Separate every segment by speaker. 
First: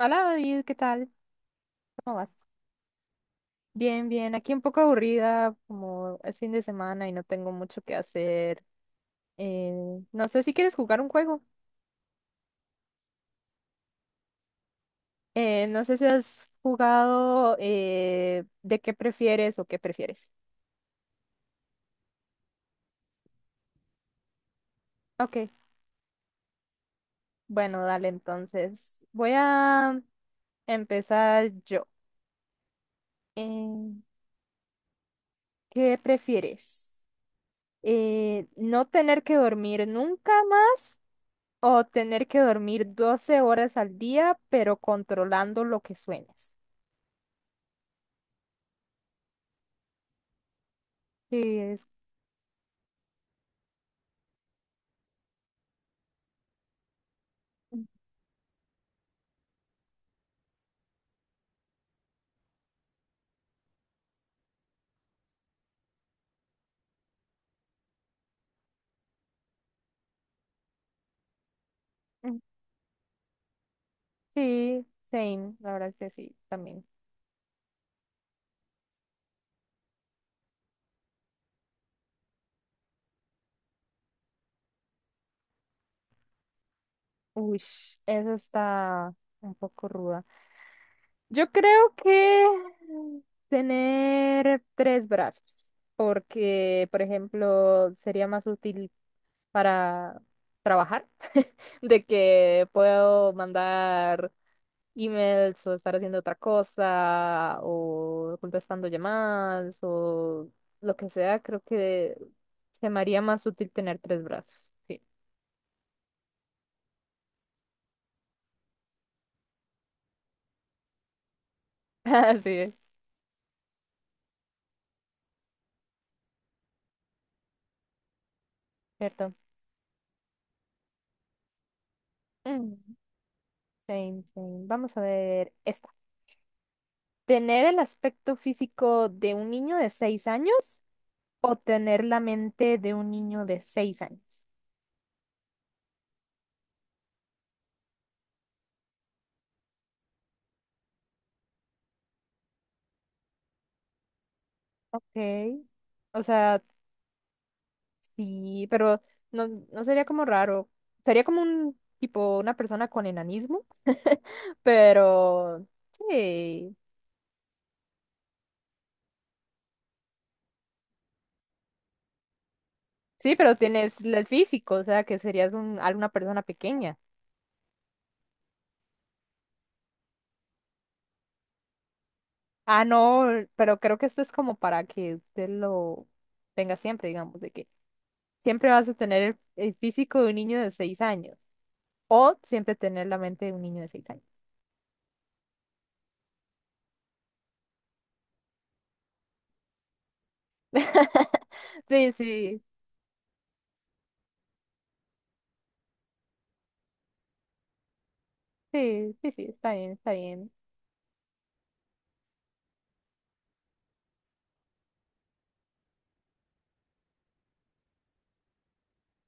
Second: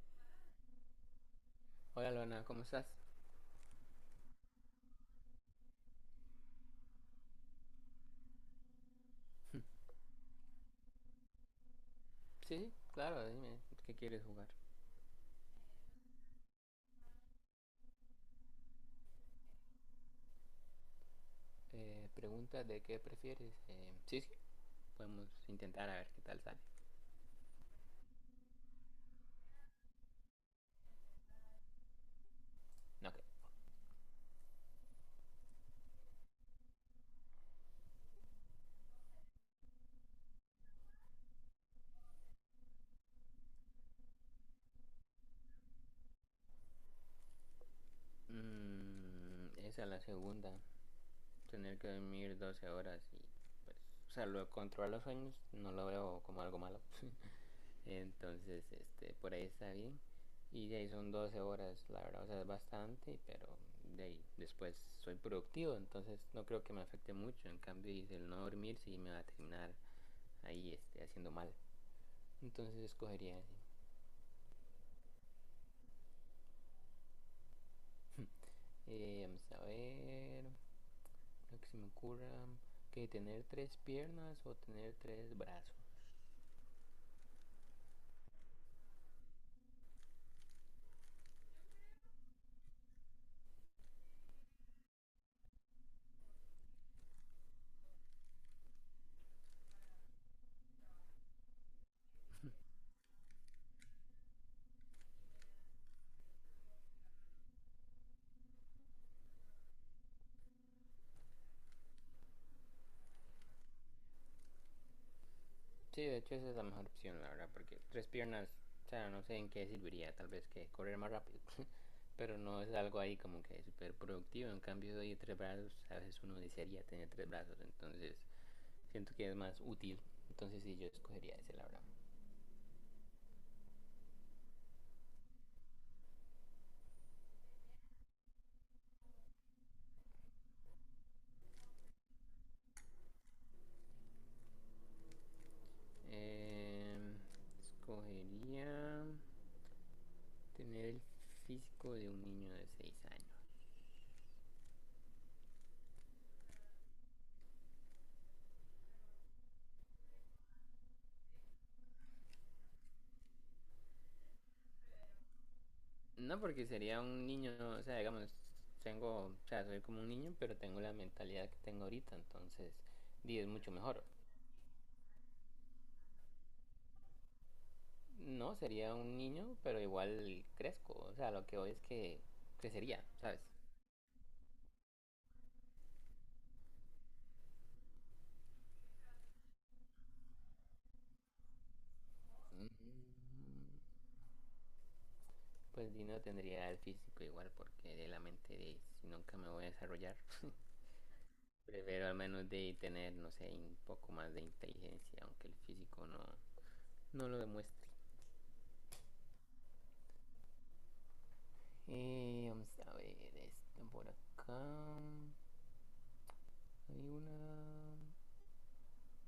Speaker 1: Hola David, ¿qué tal?
Speaker 2: Hola
Speaker 1: ¿Cómo vas?
Speaker 2: Luana, ¿cómo estás?
Speaker 1: Bien, bien. Aquí un poco aburrida, como es fin de semana y no tengo mucho que hacer. Eh, no sé si quieres jugar un juego.
Speaker 2: Sí, sí, claro, dime, ¿qué quieres jugar?
Speaker 1: No sé si has jugado de qué prefieres o qué prefieres.
Speaker 2: Pregunta de qué prefieres. Sí, sí, podemos
Speaker 1: Ok,
Speaker 2: intentar a ver qué tal sale.
Speaker 1: bueno, dale entonces. Voy a empezar yo.
Speaker 2: Ok.
Speaker 1: Eh, ¿Qué prefieres? ¿No tener que dormir nunca más? O tener que dormir 12 horas al día, pero controlando lo que sueñas.
Speaker 2: Mm, esa es la segunda.
Speaker 1: Sí,
Speaker 2: Tener
Speaker 1: es.
Speaker 2: que dormir 12 horas y pues... O sea, lo de controlar los sueños no lo veo como algo malo. Entonces, este, por ahí está bien. Y de ahí son 12 horas, la verdad, o sea, es bastante, pero de ahí después soy productivo, entonces no creo que me afecte mucho. En cambio, el no dormir sí me va a terminar ahí este, haciendo mal.
Speaker 1: Mm,
Speaker 2: Entonces escogería ese.
Speaker 1: sí, same, la verdad que sí, también.
Speaker 2: Vamos a ver, lo que se me ocurra, que tener tres piernas o tener tres brazos.
Speaker 1: Uy, esa está un poco ruda. Yo creo que tener tres brazos, porque, por ejemplo, sería más útil para trabajar, de que puedo mandar emails o estar haciendo otra cosa o contestando llamadas o lo que sea, creo que se me haría más útil tener tres brazos. Sí,
Speaker 2: Sí, de hecho esa es la mejor opción, la verdad, porque tres piernas, o sea, no sé en qué serviría, tal vez que correr más rápido, pero
Speaker 1: así
Speaker 2: no es
Speaker 1: es,
Speaker 2: algo ahí como que súper productivo. En cambio, de tres brazos, a veces uno desearía tener tres brazos, entonces siento que
Speaker 1: cierto.
Speaker 2: es más útil. Entonces sí, yo escogería ese, la verdad.
Speaker 1: Mm, same, same. Vamos a ver esta. ¿Tener el aspecto físico de un niño de 6 años o tener la mente de un niño de seis años?
Speaker 2: Eh, escogería tener el físico de un niño de 6 años.
Speaker 1: Ok. O sea, sí, pero no, no sería como raro. Sería como un tipo, una persona con enanismo. Pero
Speaker 2: No porque
Speaker 1: sí,
Speaker 2: sería un niño, o sea, digamos, tengo, o sea, soy como un niño, pero tengo la mentalidad que tengo ahorita, entonces
Speaker 1: sí,
Speaker 2: 10 es
Speaker 1: pero
Speaker 2: mucho
Speaker 1: tienes
Speaker 2: mejor.
Speaker 1: el físico, o sea, que serías alguna persona pequeña.
Speaker 2: No, sería un niño, pero igual crezco, o sea, lo que hoy es que
Speaker 1: Ah,
Speaker 2: crecería,
Speaker 1: no,
Speaker 2: ¿sabes?
Speaker 1: pero creo que esto es como para que usted lo tenga siempre, digamos, de que siempre vas a tener el físico de un niño de seis años o
Speaker 2: Mm,
Speaker 1: siempre tener la mente de un niño de seis años.
Speaker 2: pues Dino tendría el físico igual porque de la mente de si nunca me voy a desarrollar. Prefiero
Speaker 1: Sí,
Speaker 2: al menos
Speaker 1: sí,
Speaker 2: de tener, no sé, un poco más de inteligencia, aunque el físico no, no lo demuestre.
Speaker 1: sí, sí, sí, está bien, está bien.
Speaker 2: Vamos a ver esto por acá. Hay una.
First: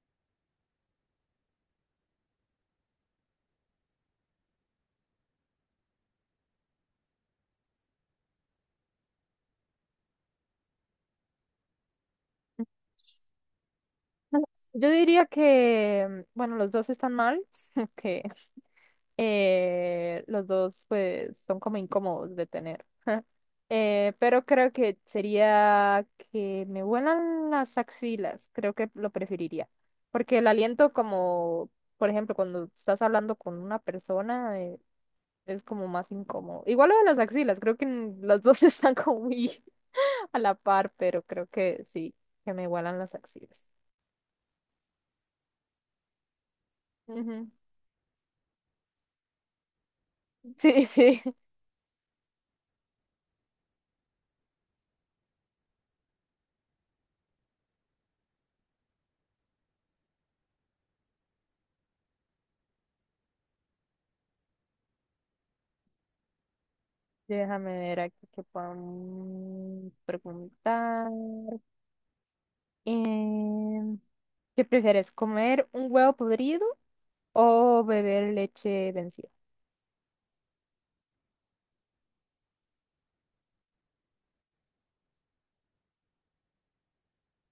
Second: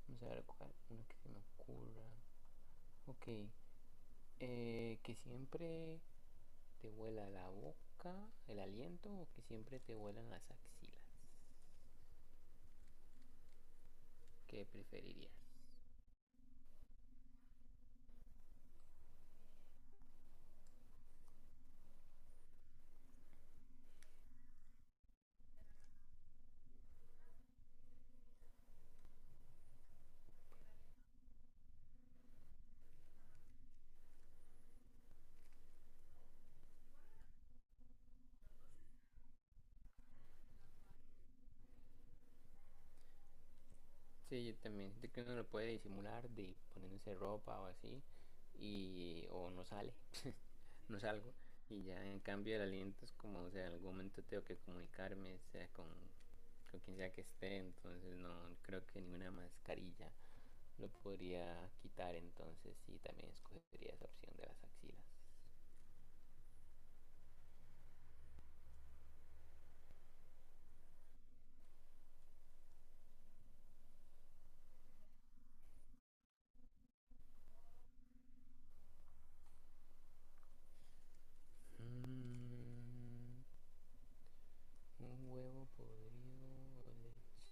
Speaker 2: Vamos a ver cuál. Una que se me ocurra. Ok. Que siempre te huela la boca, el aliento, o que siempre te huelan las axilas. ¿Qué
Speaker 1: Yo diría
Speaker 2: preferirías?
Speaker 1: que, bueno, los dos están mal, que los dos pues son como incómodos de tener. Pero creo que sería que me huelan las axilas, creo que lo preferiría. Porque el aliento como, por ejemplo, cuando estás hablando con una persona, es como más incómodo. Igual lo de las axilas, creo que las dos están como muy a la par, pero creo que sí, que me huelan las axilas.
Speaker 2: Sí, yo también. Siento que uno lo puede disimular de poniéndose ropa o así, y o no sale,
Speaker 1: Sí,
Speaker 2: no
Speaker 1: sí.
Speaker 2: salgo. Y ya en cambio el aliento es como, o sea, en algún momento tengo que comunicarme, sea con quien sea que esté, entonces no creo que ninguna mascarilla lo podría quitar, entonces sí, también escogería esa opción de las axilas.
Speaker 1: Déjame ver aquí qué podemos preguntar. Em, ¿Qué prefieres, comer un huevo podrido o beber leche vencida?
Speaker 2: Mm, un huevo podrido o leche.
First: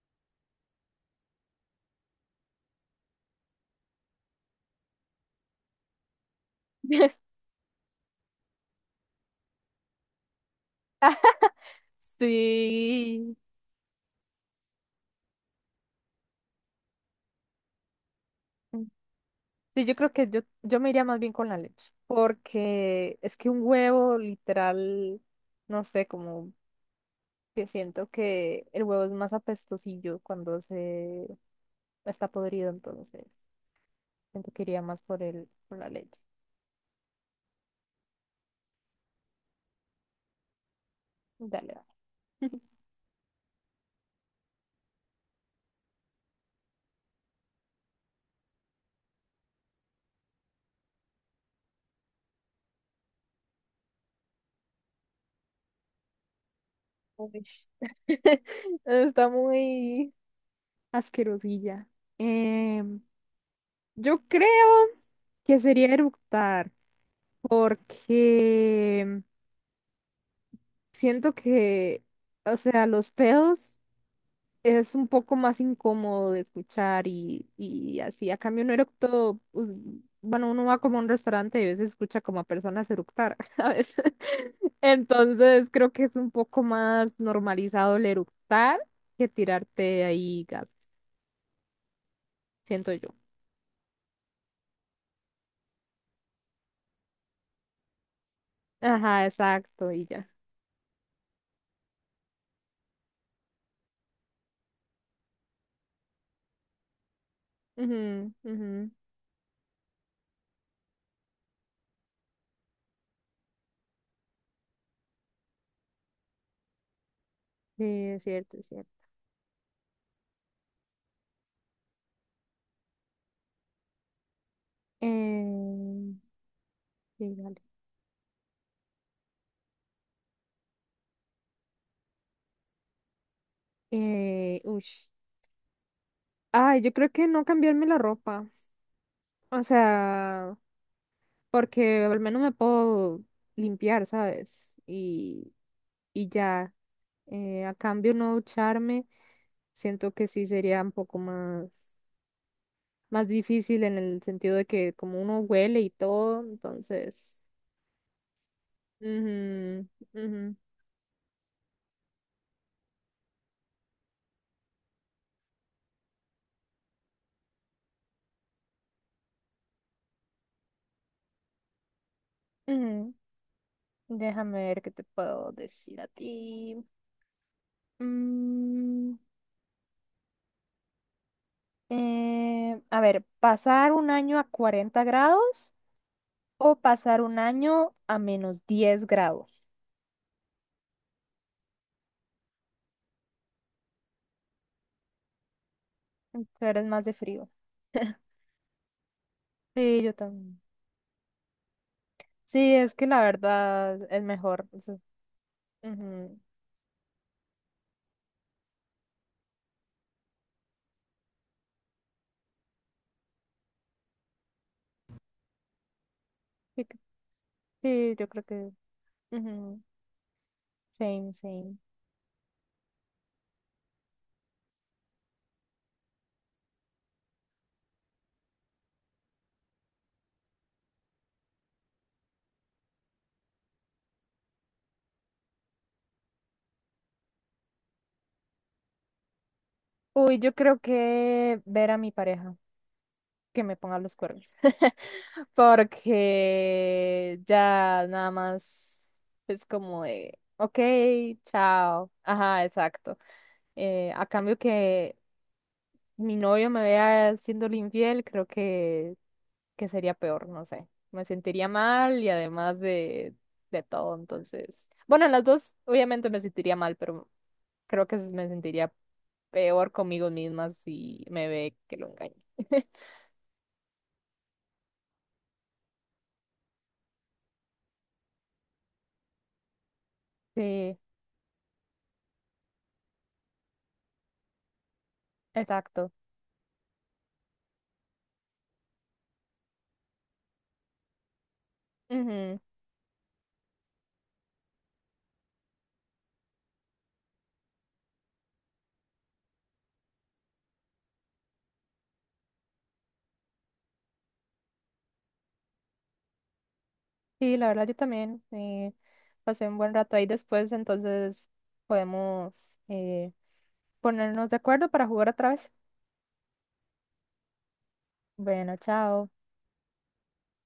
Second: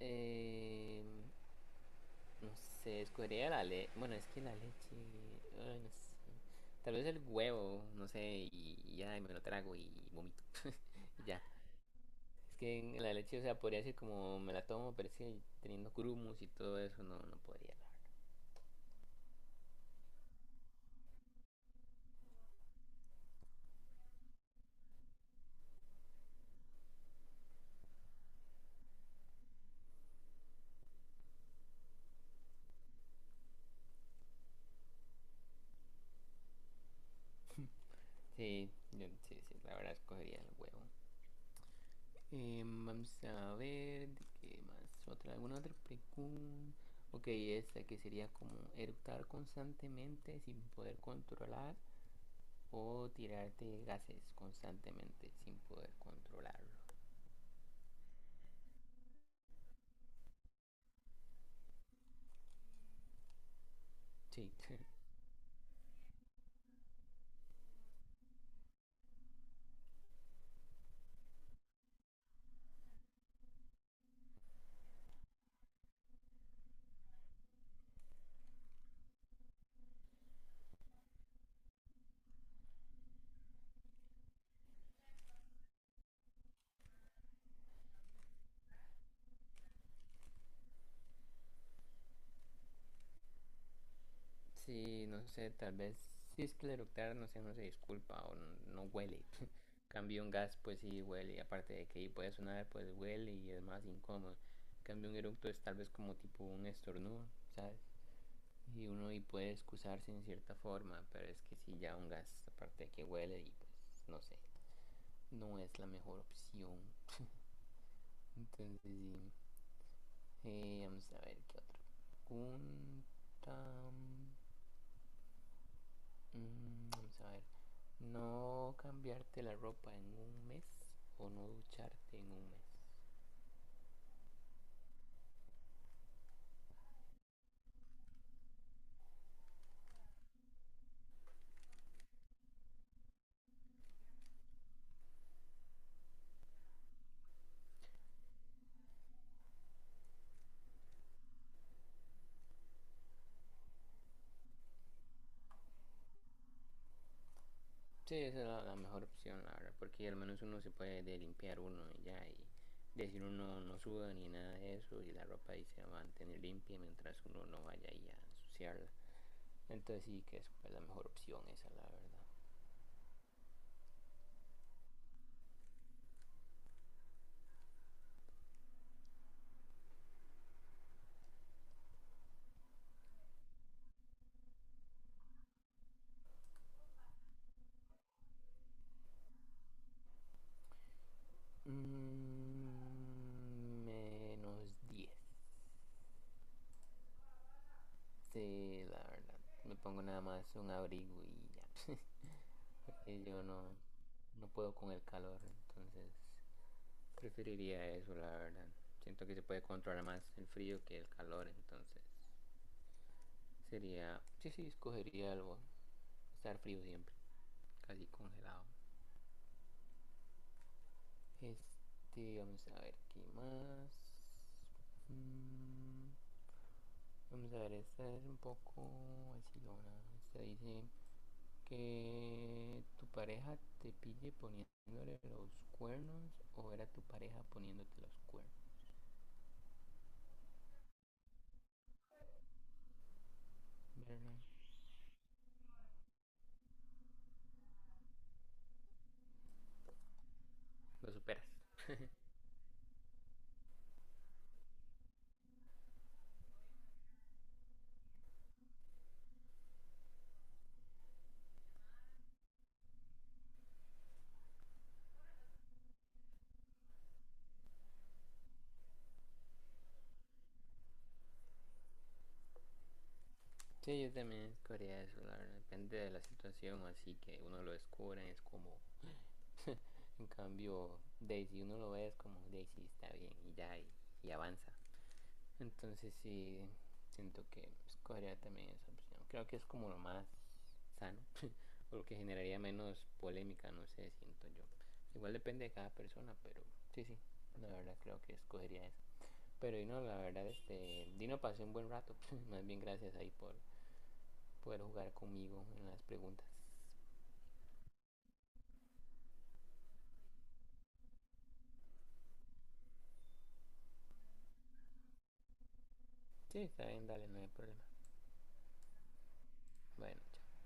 Speaker 2: Em, No sé, escogería la leche. Bueno, es que la leche. Ay, no sé. Tal vez el huevo, no sé, y ya y me lo trago y vomito. Y ya. Es que en la
Speaker 1: Sí.
Speaker 2: leche, o sea, podría ser como me la tomo, pero es que teniendo grumos y todo eso, no, no podría, la verdad.
Speaker 1: Sí, yo creo que yo me iría más bien con la leche, porque es que un huevo literal, no sé, como que siento que el huevo es más apestosillo cuando se está podrido, entonces siento que iría más por la leche.
Speaker 2: Sí, yo- sí, sí, la verdad escogería el huevo.
Speaker 1: Dale, dale.
Speaker 2: Vamos a ver, ¿de ¿qué más? ¿Otra, alguna otra pregunta? Ok, esta que sería como eructar constantemente sin poder controlar o tirarte gases constantemente sin poder controlarlo.
Speaker 1: Uy, está muy asquerosilla. Em, yo
Speaker 2: Sí,
Speaker 1: creo que sería eructar, porque siento que, o sea, los pedos. Es un poco más incómodo de escuchar y así. A cambio, un eructo, pues, bueno, uno va como a un restaurante y a veces escucha como a personas eructar, ¿sabes? Entonces, creo que es un poco más normalizado el eructar que tirarte ahí gas, siento yo.
Speaker 2: sí, no sé, tal vez si es que el eructar, no sé, no se disculpa o no, no huele.
Speaker 1: Ajá, exacto, y
Speaker 2: Cambio
Speaker 1: ya.
Speaker 2: un gas, pues sí huele, aparte de que puede sonar, pues huele y es más incómodo. Cambio un eructo es tal vez como tipo un estornudo, ¿sabes?
Speaker 1: Ujú,
Speaker 2: Y
Speaker 1: ujú.
Speaker 2: uno y puede excusarse en cierta forma, pero es que si ya un gas, aparte de que huele y pues no sé, no es la mejor opción.
Speaker 1: Sí, es cierto, es
Speaker 2: Entonces
Speaker 1: cierto.
Speaker 2: sí, vamos a ver qué otra pregunta.
Speaker 1: Eh,
Speaker 2: Mm, vamos a
Speaker 1: sí,
Speaker 2: ver.
Speaker 1: dale.
Speaker 2: No cambiarte la ropa en un mes o no ducharte en un mes.
Speaker 1: Ush. Ay, yo creo que no cambiarme la ropa. O sea, porque al menos me puedo limpiar, ¿sabes? Y ya, a cambio no ducharme, siento que sí sería un poco más difícil en el sentido de que como uno huele y todo, entonces...
Speaker 2: Sí, esa es la, la mejor opción, la verdad,
Speaker 1: Ujú,
Speaker 2: porque al menos
Speaker 1: ujú,
Speaker 2: uno se puede limpiar uno y ya, y decir uno no suda ni nada de eso, y la ropa ahí se va a mantener limpia mientras uno no vaya ahí a ensuciarla. Entonces sí que es pues, la mejor opción esa, la verdad.
Speaker 1: ujú. Déjame ver qué te puedo decir a ti. Mm, a ver, ¿pasar un año a 40 grados o pasar un año a menos 10 grados?
Speaker 2: Mm, menos diez.
Speaker 1: Tú eres más de frío.
Speaker 2: Sí, la verdad. Me
Speaker 1: Sí,
Speaker 2: pongo
Speaker 1: yo
Speaker 2: nada más
Speaker 1: también.
Speaker 2: un abrigo y ya.
Speaker 1: Sí, es que la
Speaker 2: Y yo no,
Speaker 1: verdad es
Speaker 2: no
Speaker 1: mejor.
Speaker 2: puedo con el calor, entonces
Speaker 1: Ujú.
Speaker 2: preferiría eso, la verdad. Siento que se puede controlar más el frío que el calor, entonces sería... Sí, sí, escogería algo. Estar frío
Speaker 1: Sí,
Speaker 2: siempre, casi
Speaker 1: sí, yo creo
Speaker 2: congelado.
Speaker 1: que... Ujú. Same, same.
Speaker 2: Este, vamos a ver qué más. Mm, vamos a ver, esta es un poco así, ¿no? Esta dice... Que tu pareja te pille poniéndole los cuernos o era tu pareja poniéndote los cuernos.
Speaker 1: Uy, yo creo que ver a mi pareja que me ponga los
Speaker 2: ¿Verdad?
Speaker 1: cuernos. Porque ya nada más es como de, ok,
Speaker 2: Lo superas.
Speaker 1: chao. Ajá, exacto. A cambio que mi novio me vea siendo infiel, creo que sería peor, no sé. Me sentiría mal y además de todo, entonces. Bueno, en las dos, obviamente me sentiría mal, pero creo que me sentiría peor conmigo misma si me ve que lo engaño.
Speaker 2: Sí, yo también escogería eso, la verdad. Depende de la situación, así que uno lo descubre, es como. En
Speaker 1: Sí,
Speaker 2: cambio, Daisy, uno lo ve, es como Daisy está bien y ya, y avanza.
Speaker 1: exacto.
Speaker 2: Entonces sí, siento que escogería también esa opción. Creo que es como lo más sano, o lo que
Speaker 1: Ujú.
Speaker 2: generaría menos polémica, no sé, siento yo. Igual depende de cada persona, pero sí, sí, la verdad creo que escogería esa. Pero Dino, la verdad, este, Dino pasé un buen rato, más bien gracias ahí por poder jugar conmigo en las preguntas.
Speaker 1: Sí, la verdad yo también pasé un buen rato ahí después, entonces podemos ponernos de acuerdo para jugar otra vez.
Speaker 2: Sí, está bien, dale, no hay problema.
Speaker 1: Bueno, chao.
Speaker 2: Bueno, chao.